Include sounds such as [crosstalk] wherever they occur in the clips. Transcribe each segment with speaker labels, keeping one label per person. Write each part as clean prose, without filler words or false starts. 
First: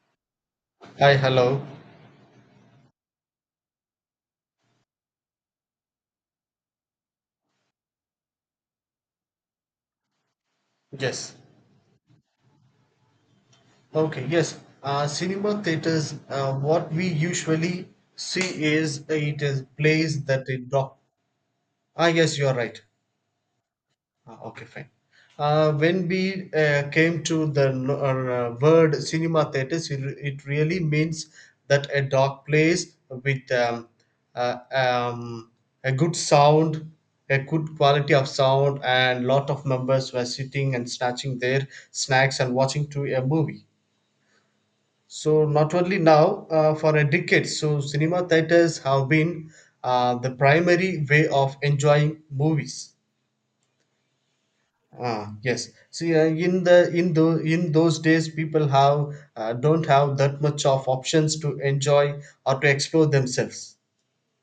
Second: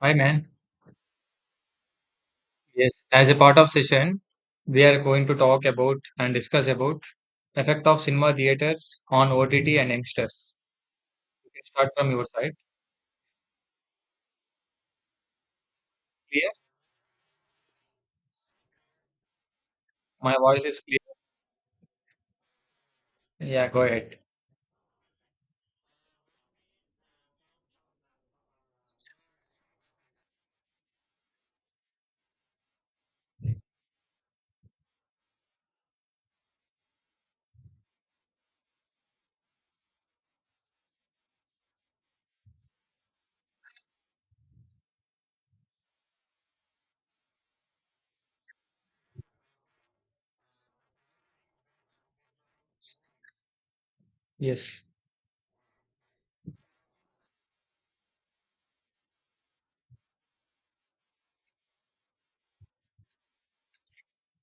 Speaker 1: Hi, man.
Speaker 2: Hi, hello.
Speaker 1: Yes, as a part of session, we are going to talk about and discuss about the effect of cinema theaters on OTT and youngsters.
Speaker 2: Yes.
Speaker 1: You can start from your side.
Speaker 2: Okay, yes. Cinema theaters,
Speaker 1: Clear?
Speaker 2: what we usually see is it is plays
Speaker 1: My
Speaker 2: that they
Speaker 1: voice is clear.
Speaker 2: drop. Yes, you are right.
Speaker 1: Yeah, go ahead.
Speaker 2: Okay, fine. When we came to the word cinema theaters, it really means that a dark place with uh, um, a good sound, a good quality of sound, and lot of members were sitting and snatching their snacks and watching to a movie. So not only now, for a decade, so cinema theaters have been the primary way of enjoying movies.
Speaker 1: Yes,
Speaker 2: Yes. See, in those days, people have don't have that much of options to enjoy or to explore themselves.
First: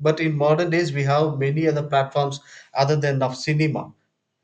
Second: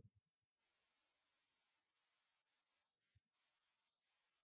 Speaker 2: But in modern days, we have many other platforms other than of cinema.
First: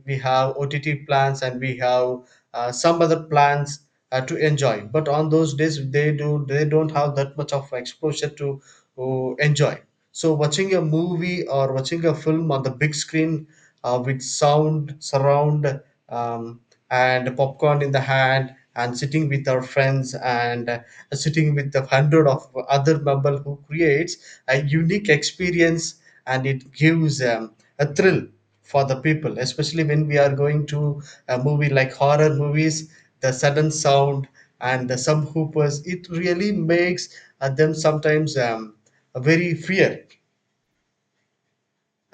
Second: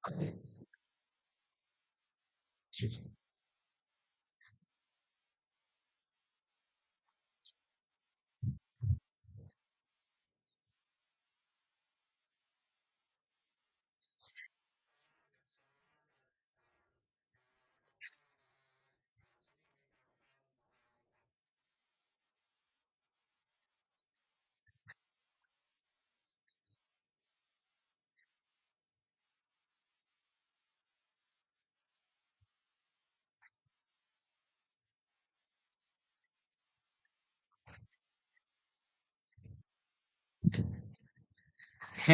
Speaker 2: We have OTT plans and we have some other plans to enjoy. But on those days, they don't have that much of exposure to enjoy. So watching a movie or watching a film on the big screen with sound surround um, and popcorn in the hand and sitting with our friends and sitting with the hundred of other member who creates a unique experience, and it gives a thrill for the people, especially when we are going to a movie like horror movies, the sudden sound and the some hoopers, it really makes them sometimes very fear,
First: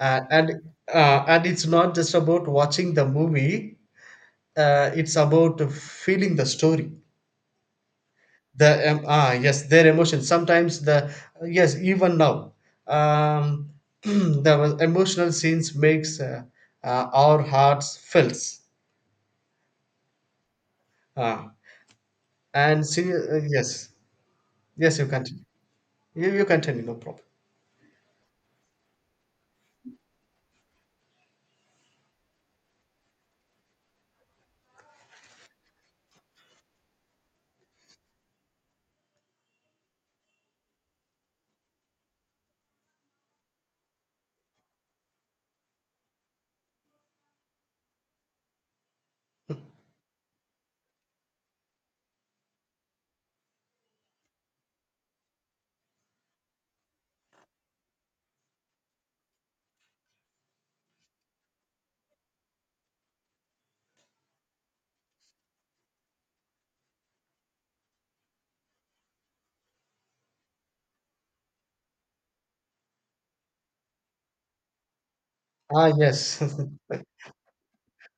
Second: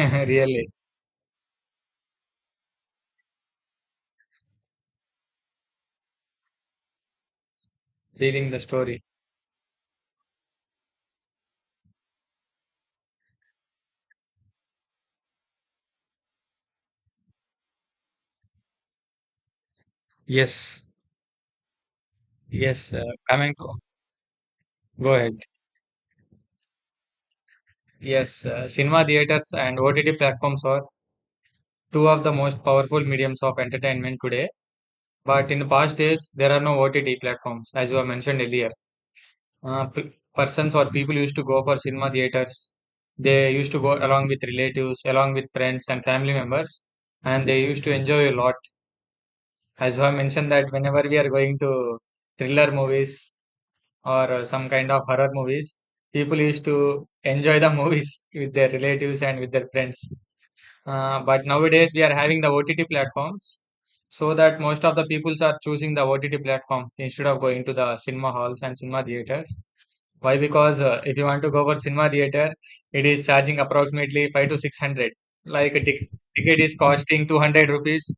Speaker 2: uh, and
Speaker 1: really
Speaker 2: and it's not just about watching the movie, it's about feeling the story,
Speaker 1: feeling the
Speaker 2: the
Speaker 1: story.
Speaker 2: ah yes, their emotions sometimes the yes even now, um [clears throat] the emotional scenes makes our hearts fills.
Speaker 1: Yes,
Speaker 2: Ah and
Speaker 1: yes.
Speaker 2: see
Speaker 1: Coming to
Speaker 2: yes, yes you
Speaker 1: Go ahead.
Speaker 2: continue. You continue, no problem.
Speaker 1: Yes, cinema theaters and OTT platforms are two of the most powerful mediums of entertainment today. But in the past days, there are no OTT platforms, as you have mentioned earlier. Persons or people used to go for cinema theaters. They used to go along with relatives, along with friends and family members, and they used to enjoy a lot. As I mentioned that whenever we are going to thriller movies or some kind of horror movies, people used to enjoy the [laughs] movies with their relatives and with their friends. But nowadays we are having the OTT platforms, so that most of the peoples are choosing the OTT platform instead of going to the cinema halls and cinema theaters. Why? Because if you want to go for cinema theater, it is charging approximately five to six hundred. Like a
Speaker 2: Yes.
Speaker 1: ticket is costing 200 rupees.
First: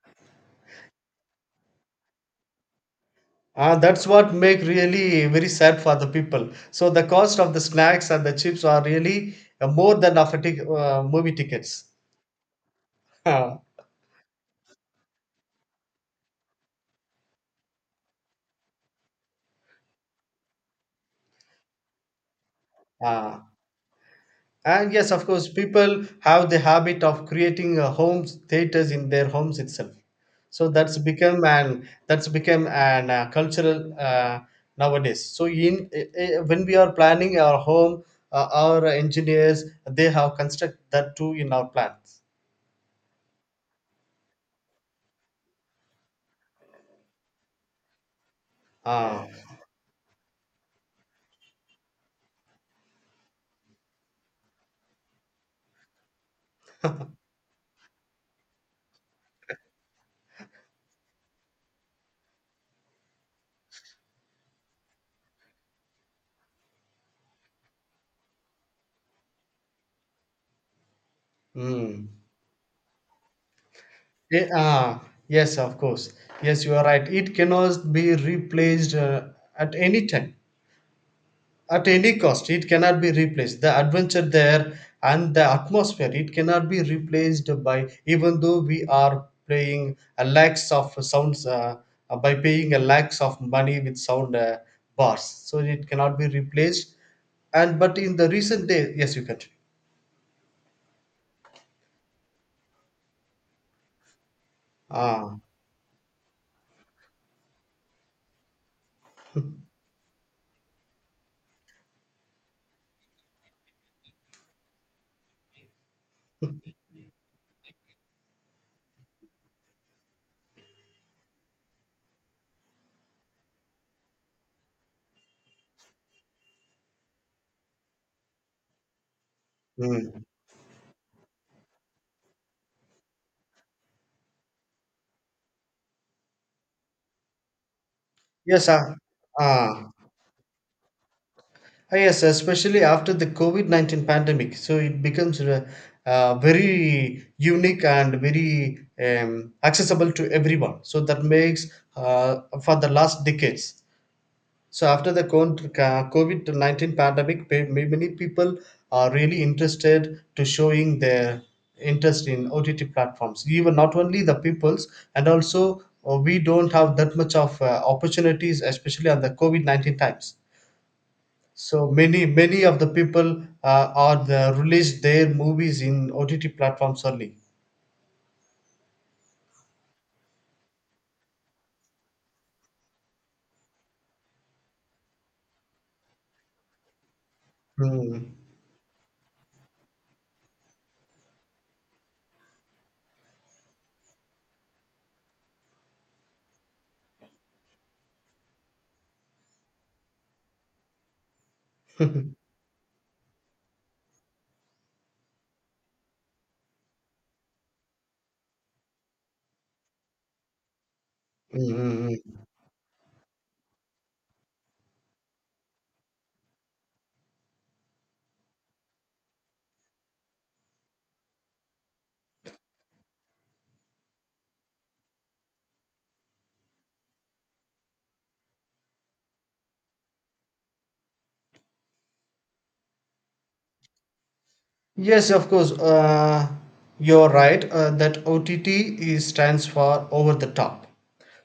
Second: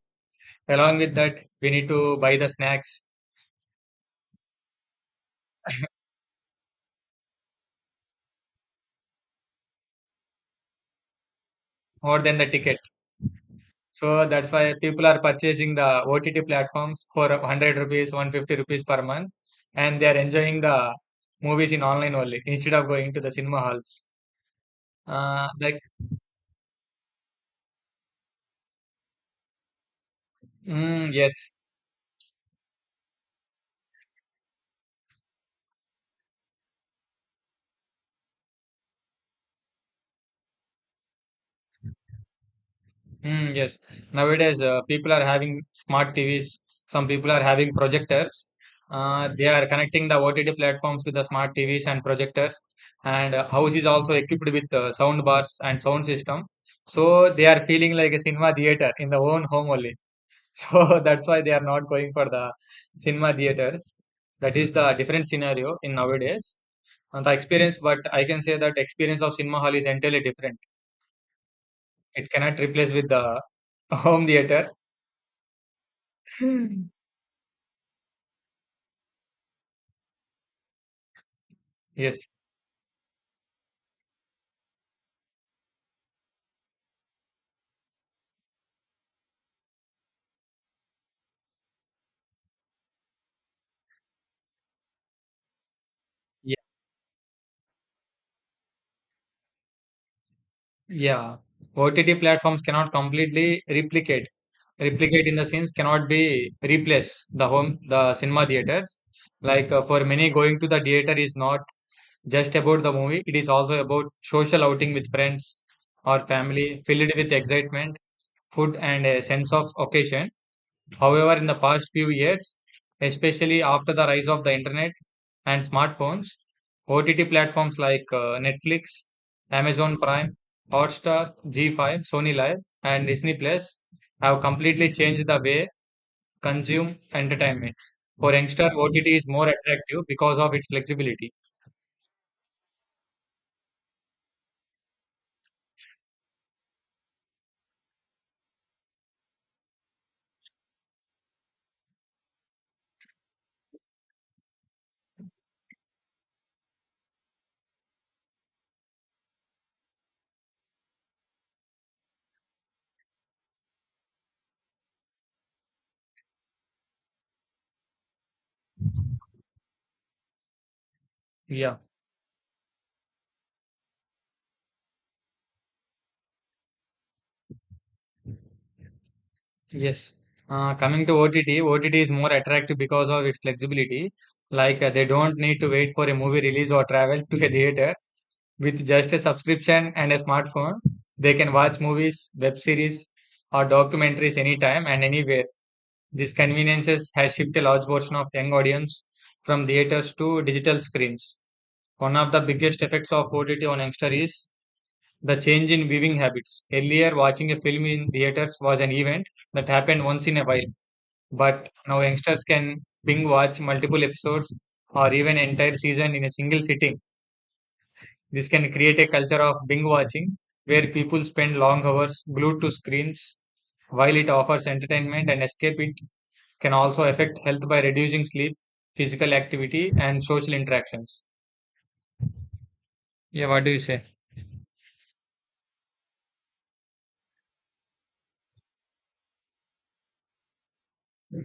Speaker 1: Along with that, we need to buy the snacks
Speaker 2: [laughs] That's what make really very sad for the people, so the cost of the snacks and the chips are really more than of a movie tickets.
Speaker 1: more than the ticket.
Speaker 2: [laughs] ah
Speaker 1: So that's why people are purchasing the OTT platforms for 100 rupees, 150 rupees per month, and they are enjoying the movies in online only instead of going to the
Speaker 2: ah
Speaker 1: cinema halls.
Speaker 2: And yes, of course,
Speaker 1: Like,
Speaker 2: people have the habit of creating a home theaters in their homes itself. So
Speaker 1: mm, yes.
Speaker 2: that's become an cultural, nowadays. So in when we are planning our home, our engineers, they have construct that too in our plans.
Speaker 1: Mm, yes. Nowadays, people are having smart TVs. Some people are having projectors.
Speaker 2: Ah,
Speaker 1: They are connecting the OTT platforms with the smart TVs and projectors. And house is also equipped with sound bars and sound system. So they are feeling like a cinema theater in their own home only. [laughs] So that's why they are not going for the cinema theaters. That is the different scenario in nowadays. And the experience, but I can say that experience of cinema hall is entirely different.
Speaker 2: mm.
Speaker 1: It cannot replace with the [laughs] home
Speaker 2: Eh,
Speaker 1: theater.
Speaker 2: ah, yes, of course. Yes, you are right. It cannot be replaced at any time. At any
Speaker 1: Yes.
Speaker 2: cost, it cannot be replaced, the adventure there and the atmosphere. It cannot be replaced, by even though we are playing a lakhs of sounds, by paying a lakhs of money with sound bars. So it cannot be
Speaker 1: Yeah.
Speaker 2: replaced. And but in the recent days, yes, you can.
Speaker 1: Yeah. OTT platforms cannot completely replicate. Replicate in
Speaker 2: ah
Speaker 1: the sense cannot be replace the home the cinema theaters. Like for many, going to the theater is not just about the movie. It is also about social outing with friends or family, filled with excitement, food, and a sense of occasion. However, in the past few years, especially after the rise of the internet and smartphones, OTT platforms like Netflix, Amazon
Speaker 2: mm.
Speaker 1: Prime, Hotstar, G5, Sony Live, and Disney Plus have completely changed the way consume entertainment. For
Speaker 2: yes
Speaker 1: youngster,
Speaker 2: ah
Speaker 1: OTT is more
Speaker 2: ah
Speaker 1: attractive because of its flexibility.
Speaker 2: Yes, especially after the COVID 19 pandemic. So it becomes very unique and very accessible to everyone. So that makes for the last decades. So after the COVID 19 pandemic, many people are really interested to showing their interest in OTT platforms. Even not only the peoples, and also we don't have that much of opportunities, especially on the COVID 19 times.
Speaker 1: Yeah,
Speaker 2: So many of the people are the release their movies in OTT platforms only.
Speaker 1: yes. Coming to OTT, OTT is more attractive because of its flexibility. Like they don't need to wait for a movie release or travel to a theater.
Speaker 2: Mm.
Speaker 1: With just a subscription and a smartphone, they can watch movies, web series, or documentaries anytime and anywhere. These conveniences has shifted a large portion of young audience from theaters to digital screens. One of the
Speaker 2: [laughs]
Speaker 1: biggest effects of OTT on youngster is the change in viewing habits. Earlier, watching a film in theaters was an event that happened once in a while,
Speaker 2: Mm,
Speaker 1: but now
Speaker 2: mm, mm. [laughs]
Speaker 1: youngsters can binge watch multiple episodes or even entire season in a single sitting. This can create a culture of binge watching where people spend long hours glued to screens. While it offers entertainment and escape, it can also affect health by reducing sleep, physical activity, and social interactions. Yeah, what do you say?
Speaker 2: Yes, of course. You're right, that OTT is, stands for over the top.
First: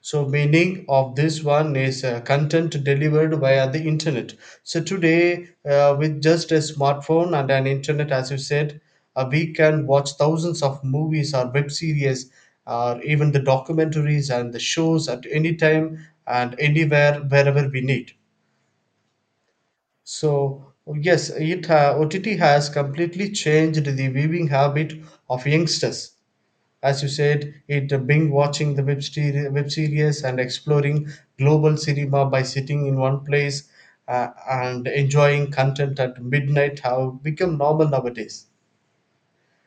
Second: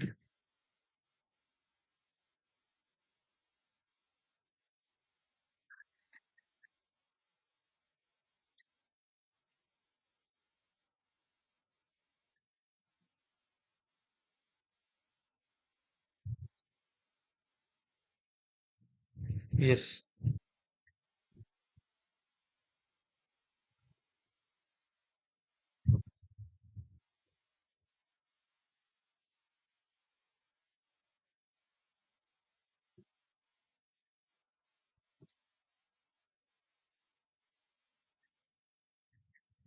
Speaker 2: So, meaning of this one is content delivered via the internet. So today, with just a smartphone and an internet, as you said, we can watch thousands of movies or web series, or even the documentaries and the shows at any time and anywhere, wherever we need.
Speaker 1: Yes.
Speaker 2: So yes, OTT has completely changed the viewing habit of youngsters. As you said, it being watching the web series and exploring global cinema by sitting in one place and enjoying content at midnight have become normal nowadays.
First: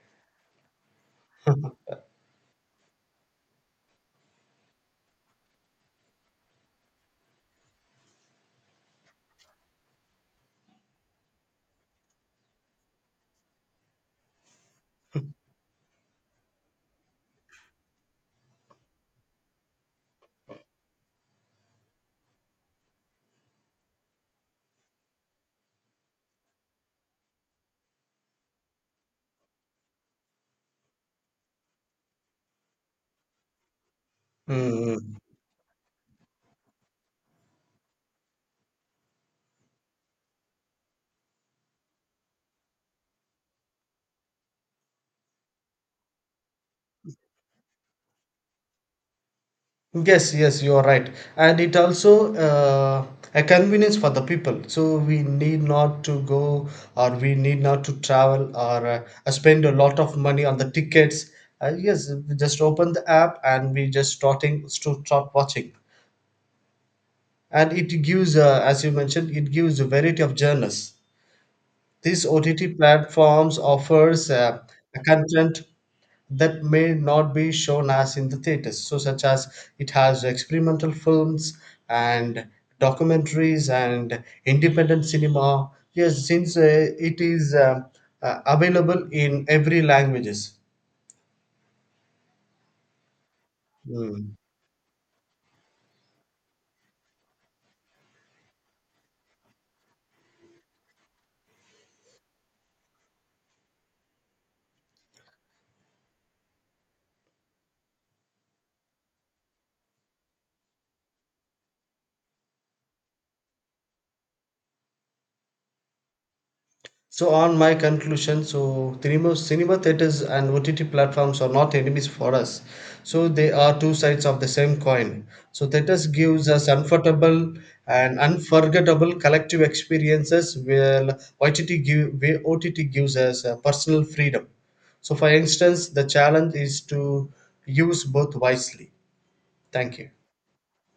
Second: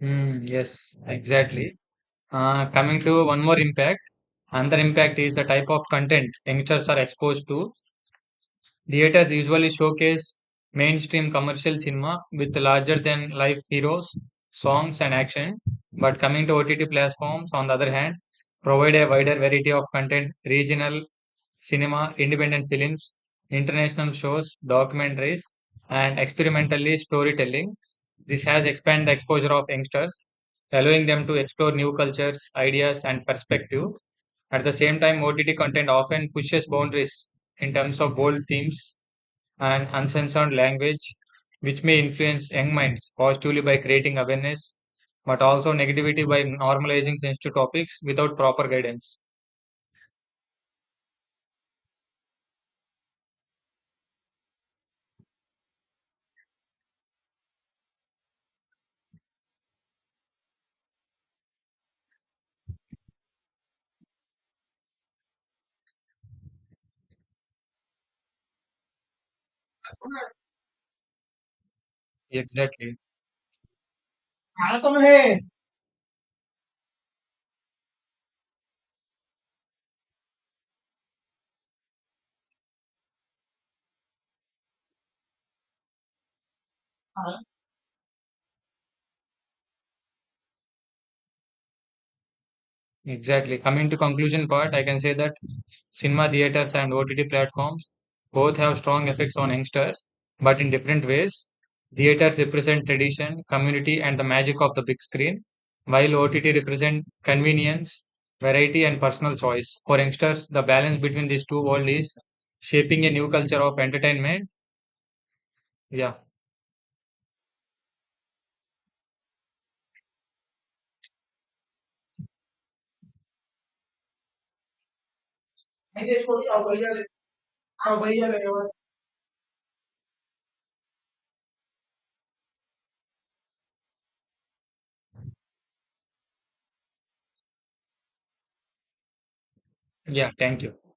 Speaker 1: Mm, yes, exactly. Coming to one more impact, another impact is the type of content youngsters are exposed to. Theaters usually showcase mainstream commercial cinema with larger than life heroes, songs, and action. But coming to OTT platforms, on the other hand, provide a wider variety of content regional cinema, independent films, international shows, documentaries, and experimentally storytelling. This has expanded the exposure of youngsters, allowing them to explore new cultures, ideas, and perspective. At the same
Speaker 2: Mm.
Speaker 1: time, OTT content often pushes boundaries in terms of bold themes and uncensored language, which may influence young minds positively by creating awareness, but also negativity by normalizing sensitive topics without proper guidance.
Speaker 2: Yes, yes, you are right. And it also a convenience for the people. So we need not to go, or we need not to travel, or spend a lot of money on the tickets. Yes, we just open the app and we just starting to start watching. And it gives, as you mentioned, it gives a variety of genres. These OTT
Speaker 1: Exactly.
Speaker 2: platforms offers a content that may not be shown as in the theaters, so such as it has experimental films and documentaries and independent cinema. Yes, since it is available in every languages.
Speaker 1: Exactly. Coming to
Speaker 2: Mm.
Speaker 1: conclusion part, I can say that cinema theaters and OTT platforms both have strong effects on youngsters, but in different ways. Theaters represent tradition, community, and the magic of the big screen, while OTT represent convenience, variety, and personal choice. For youngsters, the balance between these two worlds is shaping a new culture of entertainment. Yeah,
Speaker 2: So on my conclusion, so cinema theaters and OTT platforms are not enemies for us. So they are two sides of the same coin. So theaters gives us comfortable and unforgettable collective experiences, while OTT gives us personal freedom. So for instance, the challenge is to use both wisely. Thank you.
Speaker 1: yeah. Thank you.